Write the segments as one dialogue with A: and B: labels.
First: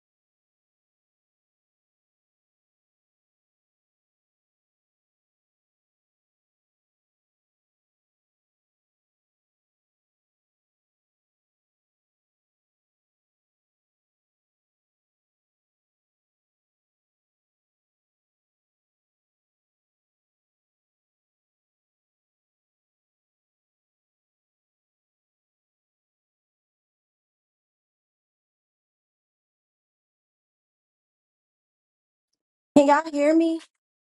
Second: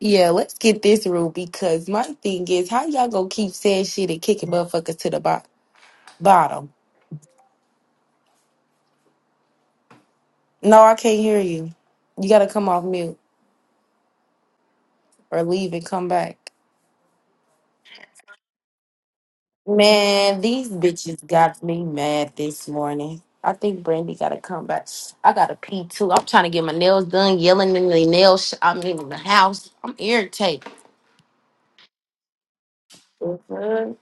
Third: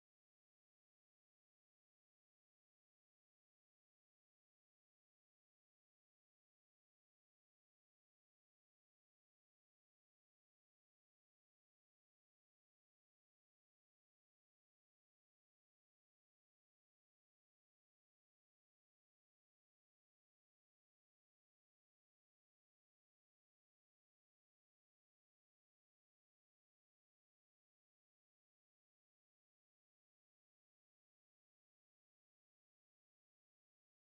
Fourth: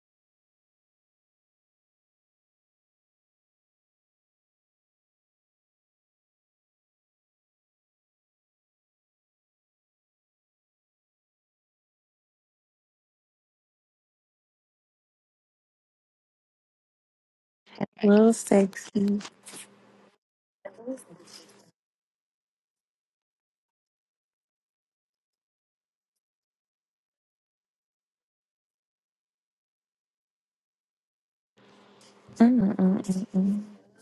A: Yeah, let's get this rule because my thing is, how y'all gonna keep saying shit and kicking motherfuckers to the bo- bottom? No, I can't hear you. You gotta come off mute or leave and come back.
B: Real sexy.
A: Man, these bitches got me mad this morning. I think Brandy gotta come back. I got to pee too. I'm trying to get my nails done, yelling in the nail sh- I'm in the house. I'm irritated.
C: Can y'all hear me?
B: Mm-mm-mm-mm.
A: Mhm.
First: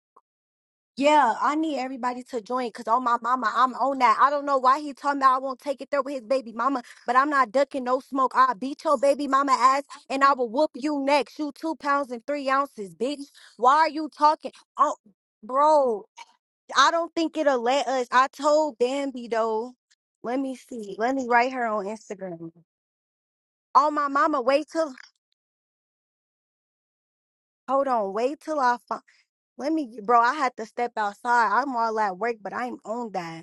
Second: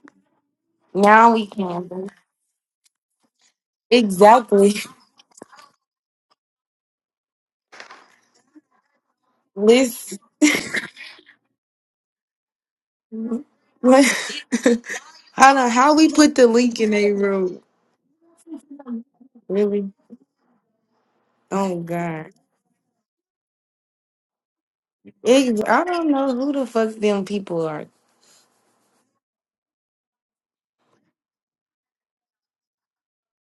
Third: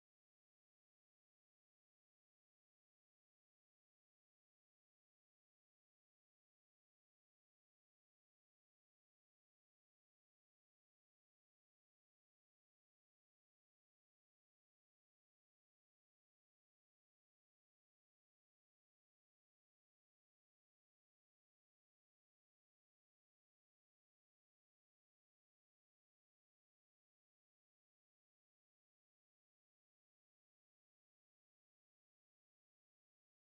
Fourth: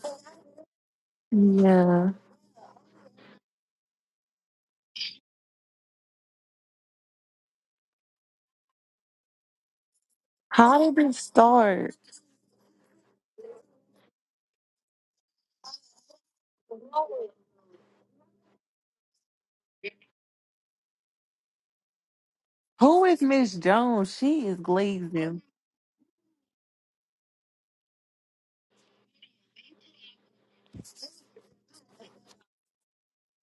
A: Now
C: Yeah,
A: we
C: I need
A: can.
B: Yeah.
C: everybody to join because on my mama, I'm on that. I don't know
A: Exactly.
C: why he told me I won't take it there with his baby mama, but I'm not ducking no smoke. I'll beat your baby mama ass
A: listen.
C: and I will whoop
B: How
C: you
B: did it
C: next. You two
B: start?
C: pounds and three ounces, bitch. Why
A: What?
C: are you talking? Oh,
A: How do how
C: bro,
A: we put the link
C: I
A: in a
C: don't think
A: room?
C: it'll let us. I told Bambi though.
A: Really?
C: Let me see. Let me write her
A: Oh
C: on
A: God!
C: Instagram.
B: Who is Miss
C: Oh, my
B: Jones?
C: mama,
B: She is
C: wait till,
B: glazing.
A: It, I don't know who the fuck them people are.
C: hold on, wait till I find, let me, bro, I had to step outside. I'm all at work, but I'm on that.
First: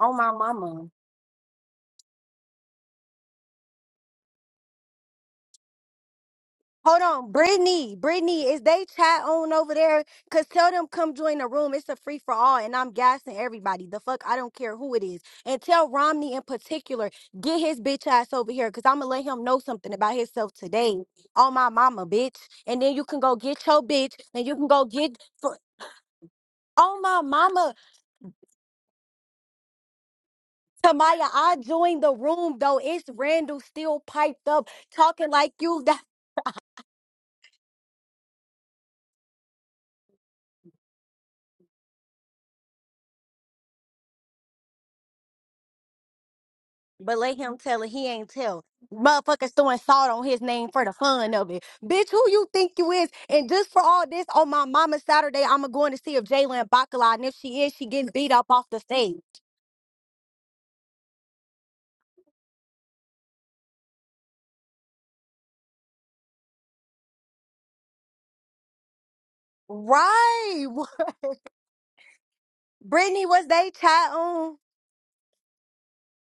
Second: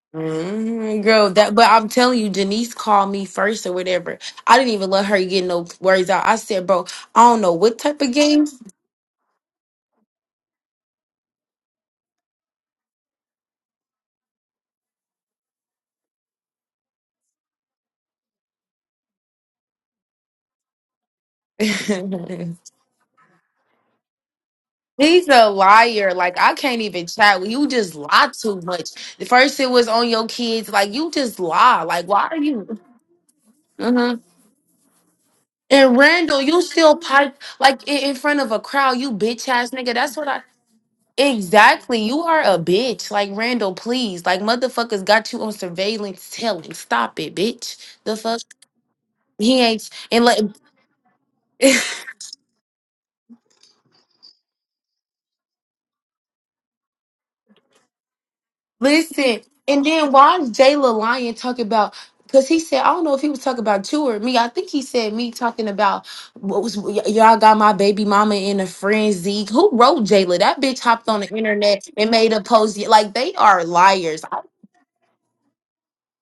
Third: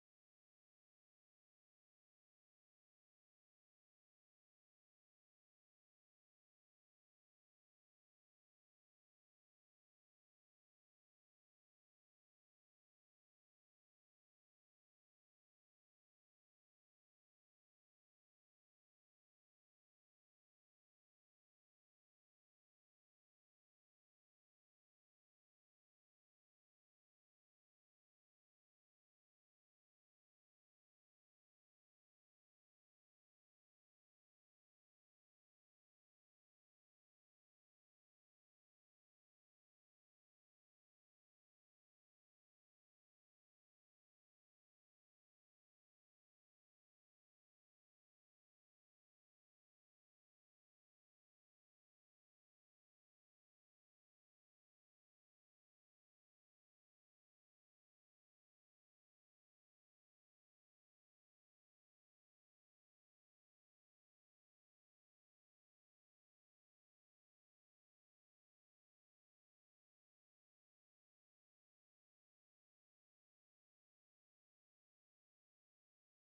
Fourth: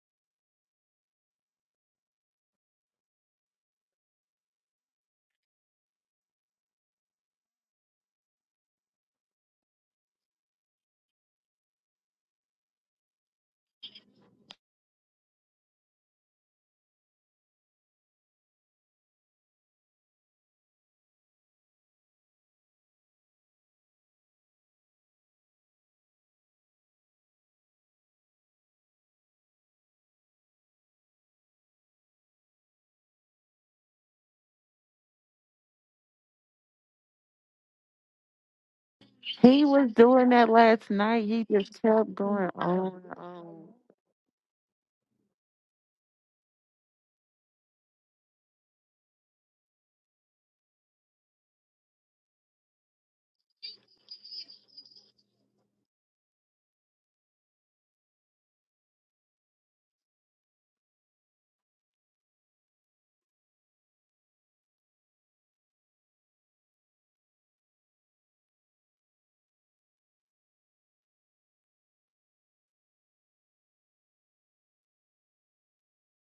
C: Oh my mama.
A: Mhm, Girl, that but I'm telling you, Janice called me first or whatever. I didn't even let her get no words out. I said, bro,
C: Hold
A: I
C: on,
A: don't know what
C: Brittany.
A: type of
C: Brittany, is
A: games.
C: they chat on over there? Cause tell them come join the room. It's a free for all, and I'm gassing everybody. The fuck, I don't care who it is. And tell Romney in particular, get his bitch ass over here, cause I'ma let him know something about himself today. Oh my mama, bitch. And then you can go get your bitch, and you can go get.
A: He's a
C: fr-
A: liar. Like I can't
C: Oh
A: even
C: my
A: chat with you.
C: mama,
A: Just lie too much. First it was on your kids. Like you
C: Tamaya,
A: just
C: I
A: lie.
C: joined
A: Like
C: the
A: why are
C: room
A: you?
C: though. It's Randall still
A: mm-hmm.
C: piped up, talking like you.
A: And Randall, you still pipe like in, in front of a crowd, you bitch
B: He
A: ass
B: was
A: nigga. That's what
B: doing
A: I
B: that last night. He just
A: exactly.
B: kept
A: You are
B: going
A: a
B: on
A: bitch.
B: and
A: Like
B: on.
A: Randall, please. Like motherfuckers got you on surveillance telling. Stop
C: But
A: it,
C: let him
A: bitch.
C: tell it. He
A: The
C: ain't
A: fuck
C: tell. Motherfuckers
A: he
C: throwing
A: ain't
C: salt
A: and
C: on
A: like
C: his name for the fun of it. Bitch, who you think you is? And just for all this, on my mama Saturday, I'm a going to go to see if Jalen Bacala, and if she is, she getting beat up off the stage.
A: listen. And then why is Jayla Lyon talking about because he said, I don't know if he was talking about you or me. I think he said me talking about what was y- y'all got my baby mama in a frenzy. Who wrote Jayla? That
C: Right.
A: bitch hopped on the internet and made a post. Like
C: Brittany,
A: they
C: was
A: are
C: they chat
A: liars.
C: on?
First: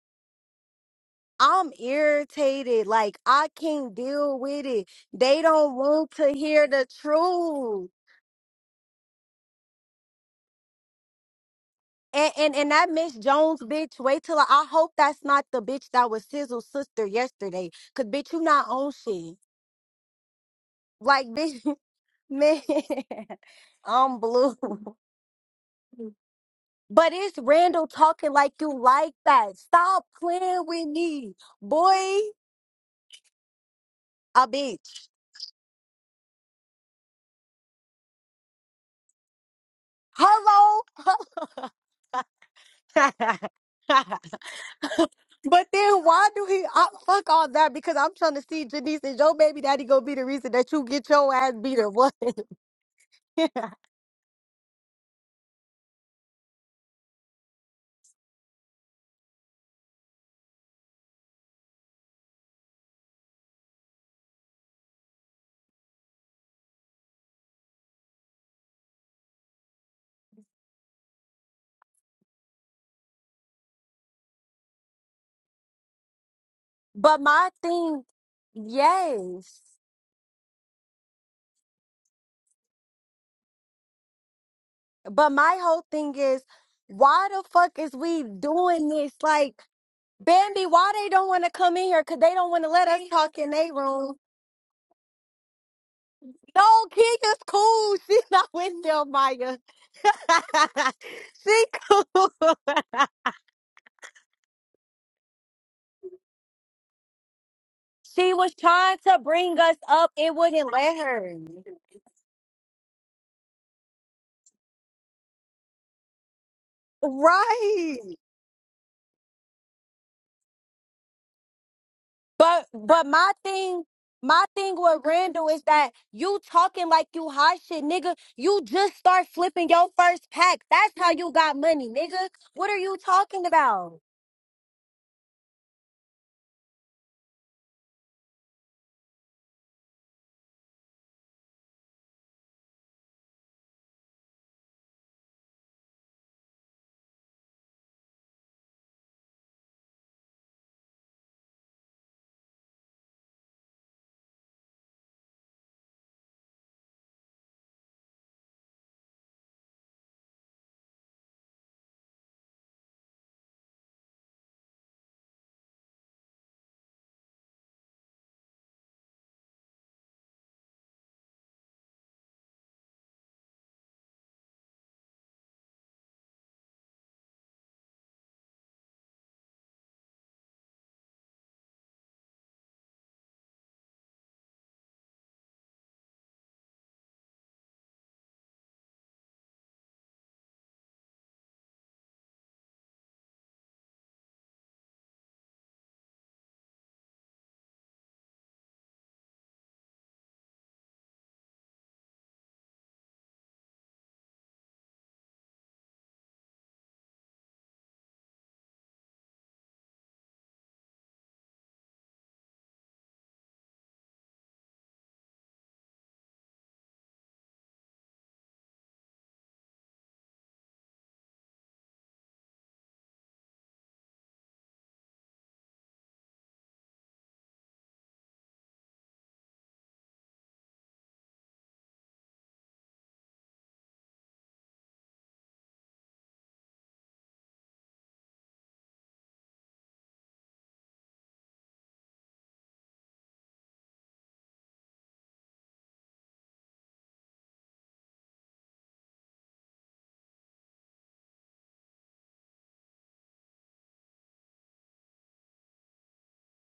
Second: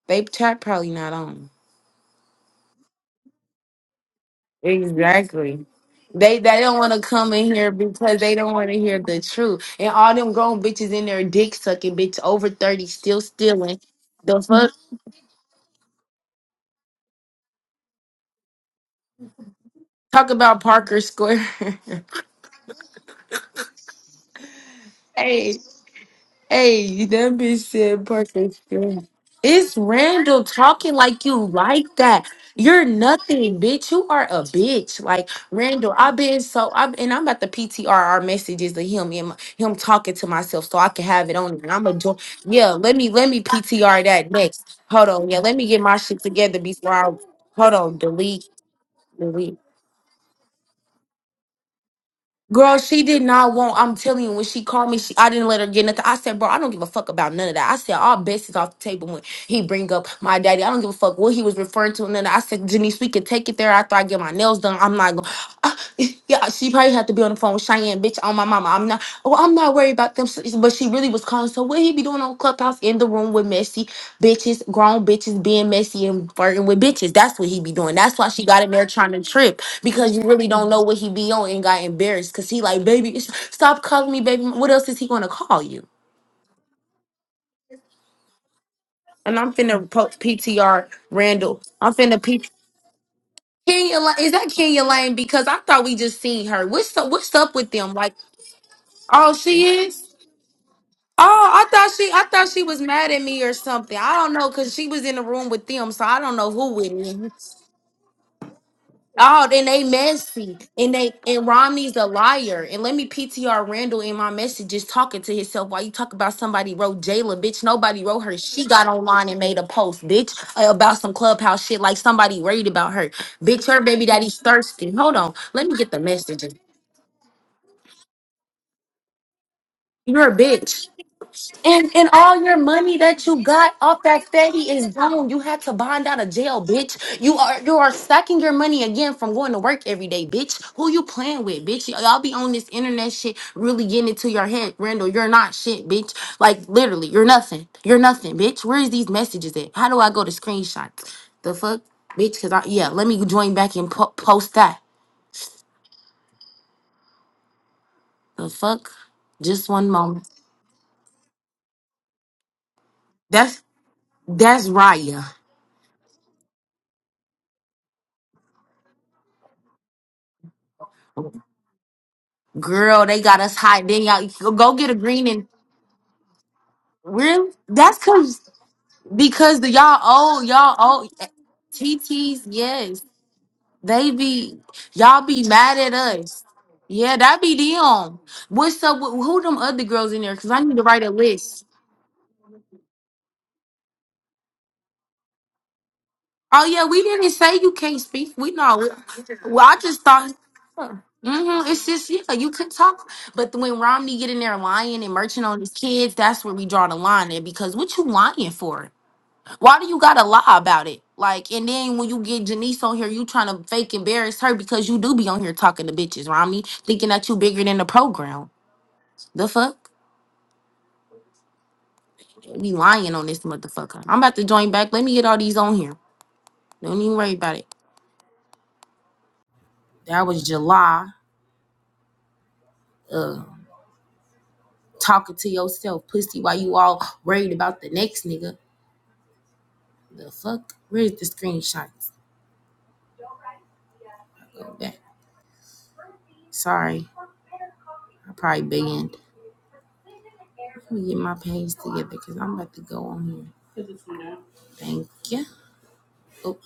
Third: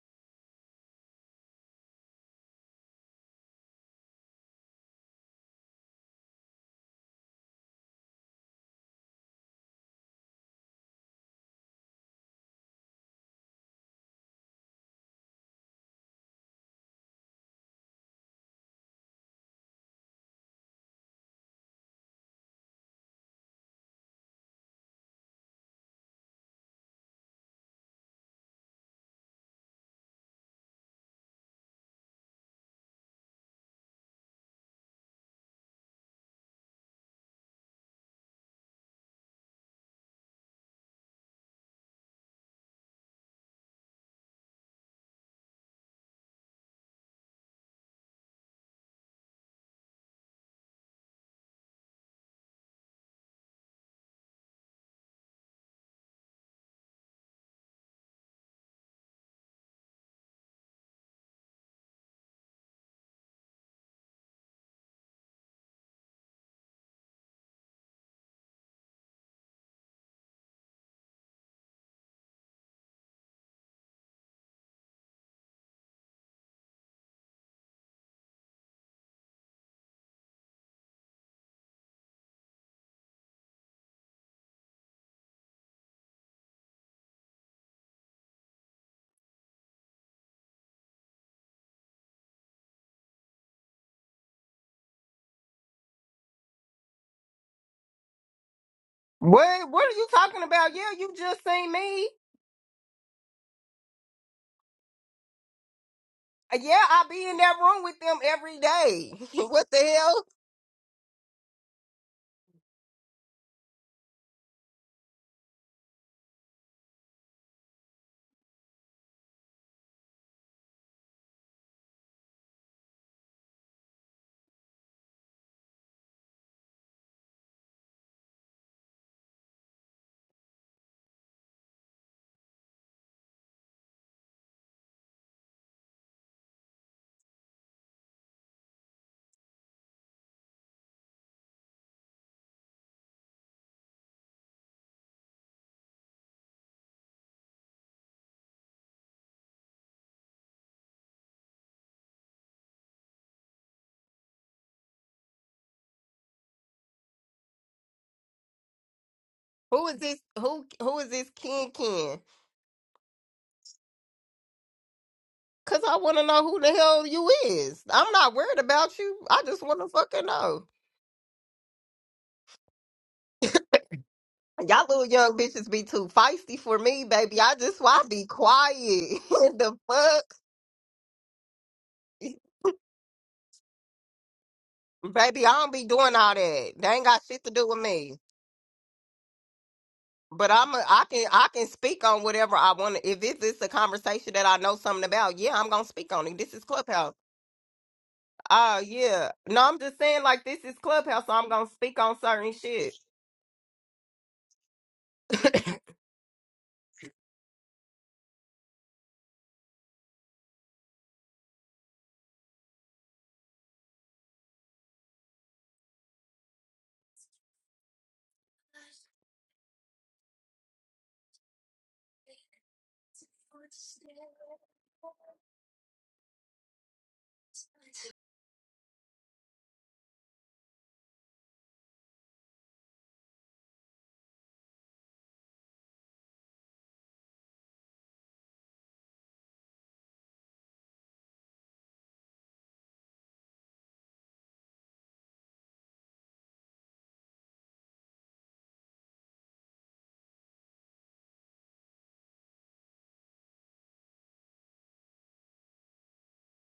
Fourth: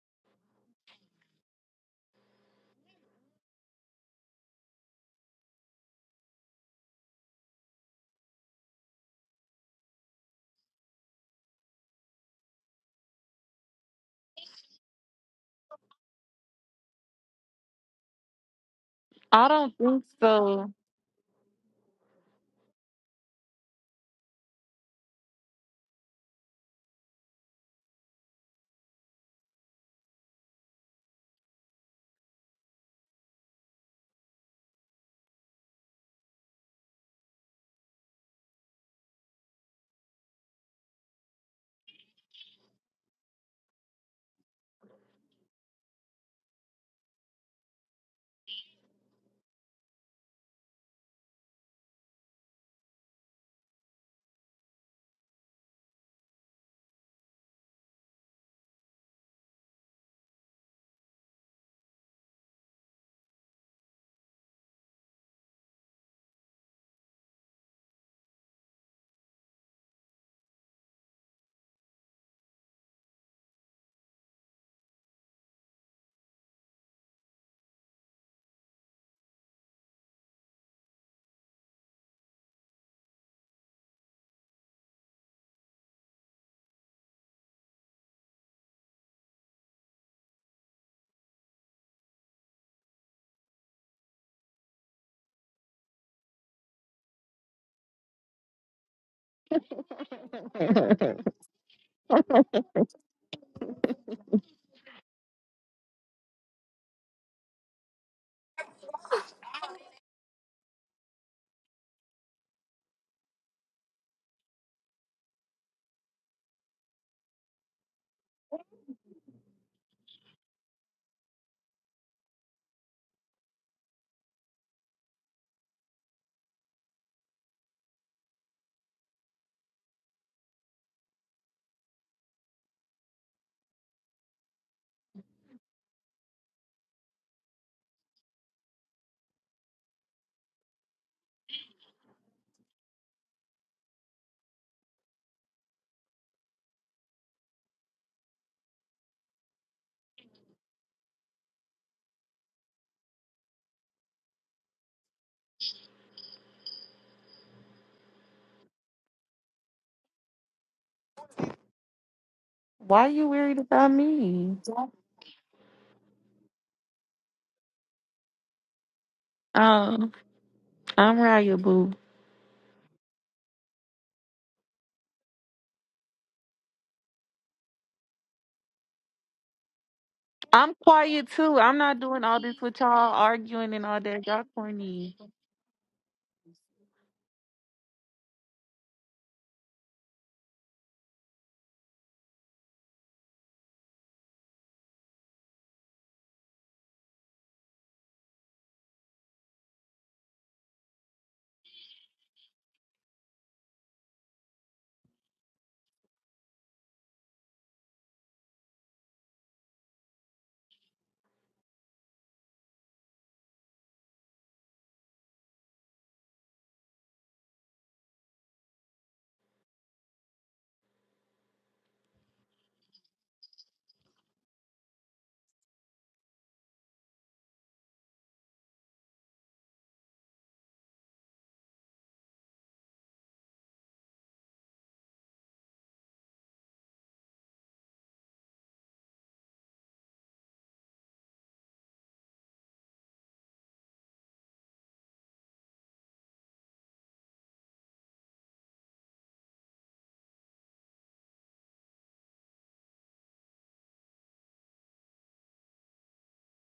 A: They chat probably not on.
C: I'm irritated. Like, I can't deal with it. They
A: Exactly.
C: don't want to
A: They they
C: hear
A: don't
C: the
A: want to come in here
C: truth.
A: because they don't want to hear the truth. And all them grown bitches in there dick sucking, bitch
C: And,
A: over
C: and and
A: 30,
C: that Miss
A: still
C: Jones
A: stealing.
C: bitch, wait till
A: The
C: I, I
A: fuck?
C: hope that's not the bitch that was Sizzle's sister yesterday. Cause bitch, you not on shit.
B: I don't think
A: Talk about
B: so.
A: Parker
C: Like
A: Square.
C: bitch, man, I'm blue.
A: Hey. Hey,
C: But
A: that
C: it's
A: bitch
C: Randall
A: said
C: talking
A: Parker
C: like you
A: Stewart.
C: like that.
A: It's
C: Stop
A: Randall
C: playing with
A: talking like
C: me,
A: you like
C: boy.
A: that. You're nothing, bitch. You are a
C: A
A: bitch.
C: bitch.
A: Like Randall, I've been so I've and I'm about to PTR our messages of him and my, him talking to myself so I can have it on. it.
C: Hello.
A: And I'm a joy. Yeah, let me let me
C: but
A: PTR that next. Hold on. Yeah, let me get my
C: then
A: shit
C: why do
A: together
C: he I,
A: before I
C: fuck all that?
A: hold
C: Because
A: on.
C: I'm trying to
A: Delete.
C: see Janice is your
A: Delete.
C: baby daddy gonna be the reason that you get your ass beat or what?
A: Girl, she did not want. I'm telling you, when she called me, she I didn't let her get nothing. I said, bro, I don't give a fuck about none of that. I said, all bets is off the table when he bring up my daddy. I don't give a fuck what he was referring to. And then I said, Janice, we could take it there after I get my nails done. I'm not going. yeah, she probably had to be on the phone with Cheyenne, bitch, on my mama. I'm not. Oh, I'm not worried about them. So, But she really was calling. So what he be doing on Clubhouse in the room with messy bitches, grown bitches being messy and flirting with bitches?
C: but
A: That's
C: my
A: what he be doing.
C: thing,
A: That's why she got in there trying to trip
C: yes.
A: because you really don't know what he be on and got embarrassed because he like baby it's- stop calling me baby what else is he gonna
C: But my
A: call
C: whole
A: you
C: thing is, why the fuck is we doing this?
A: and i'm
C: Like
A: finna post
C: Bambi,
A: ptr
C: why they don't want to
A: randall
C: come in
A: i'm
C: here? Cause
A: finna
C: they
A: p
C: don't want to let us talk in their
A: kenya
C: room.
A: lane is that kenya lane because i thought we just seen her
C: No,
A: what's up what's
C: Kia's
A: up with them
C: cool.
A: like
C: She's not with them,
A: oh
C: Maya.
A: she
D: What What are
A: is
D: you talking about? Yeah, you just
A: Oh, I
C: she
D: seen
A: thought
D: me.
A: she I thought
C: cool.
A: she was mad at me or something. I don't know cuz she was in the room with them, so I don't know
D: Uh,
A: who
D: Yeah,
A: with
D: I be
A: me.
D: in that room with them
C: She was
D: every
C: trying
D: day.
C: to
A: Oh,
C: bring
A: then
D: what the
C: us
A: they
C: up.
D: hell?
C: It
A: messy,
C: wouldn't
A: and
C: let
A: they
C: her.
A: and Romney's a liar. And let me PTR Randall in my messages talking to himself while you talk about somebody wrote Jayla, bitch.
C: Right.
A: Nobody wrote her. She got online and made a post, bitch, uh, about some clubhouse shit. Like somebody
C: But
A: worried about
C: but
A: her,
C: my
A: bitch. Her
C: thing,
A: baby daddy's
C: my thing
A: thirsty.
C: with
A: Hold on,
C: Randall is
A: let me get
C: that
A: the
C: you
A: messages.
C: talking like you hot shit, nigga. You just start flipping your
A: You're
C: first
A: a
C: pack.
A: bitch.
C: That's how you got money,
A: And and
C: nigga.
A: all your
C: What are
A: money
C: you
A: that you
C: talking
A: got
C: about?
A: off that steady is gone. You had to bond out of jail, bitch. You are you are sucking your money again from going to work every day, bitch. Who you playing with, bitch? Y'all be on this internet shit, really getting into your head, Randall. You're not shit, bitch. Like literally, you're nothing. You're nothing, bitch. Where is these messages at? How do I go to screenshots? The fuck, bitch? Cause I yeah, let me join back and po- post that. The fuck? Just
D: Who
A: one
D: is this?
A: moment.
D: Who Who is this Ken Ken?
B: Why you worried
A: That's
B: about me?
A: that's Raya.
D: Cause I want to know who the hell you is. I'm not worried about you. I just want to
B: Oh,
D: fucking know.
B: I'm Raya Boo.
A: Girl, they got us hot. Then y'all go go
D: Y'all
A: get a
D: little
A: green
D: young
A: and
D: bitches be too feisty for me, baby.
A: really?
D: I just
A: That's
D: why be
A: cause
D: quiet.
A: because the
D: the
A: y'all
D: fuck,
A: old,
B: I'm
A: y'all old
B: quiet too. I'm
A: T
B: not doing all
A: T's
B: this with
A: yes.
B: y'all arguing and all
A: They
B: that. Y'all
A: be
B: corny.
A: y'all
D: baby.
A: be
D: I don't
A: mad
D: be
A: at
D: doing all
A: us.
D: that. They ain't
A: Yeah,
D: got
A: that
D: shit to do
A: be
D: with me.
A: them. What's up with who them other girls in there?
D: But
A: Cause I
D: I'm
A: need to
D: a,
A: write
D: I
A: a
D: can I
A: list.
D: can speak on whatever I want. to If it's, it's a conversation that I know something about, yeah, I'm gonna speak on it. This is
A: Oh yeah, we
D: Clubhouse.
A: didn't say you can't speak. We know.
D: Oh
A: we-
D: yeah.
A: Well,
D: No,
A: I
D: I'm just
A: just
D: saying
A: thought
D: like this is Clubhouse, so I'm
A: hmm
D: gonna
A: it's
D: speak
A: just
D: on
A: yeah, you
D: certain
A: could
D: shit.
A: talk, but when Romney get in there lying and merching on his kids, that's where we draw the line. And because what you lying for? Why do you gotta lie about it? Like, and then when you get Janice on here, you trying to fake embarrass her because you do be on here talking to bitches, Rami, thinking that you bigger than the program. The fuck? Be lying on this motherfucker. I'm about to join back. Let me get all these on here. Don't even worry about it. That was July. Uh, talking to yourself, pussy, while you all worried about the next nigga. The fuck? Where's the screenshots? Go back. Sorry, I probably banned. Let me get my page together because I'm about to go on here. Thank you.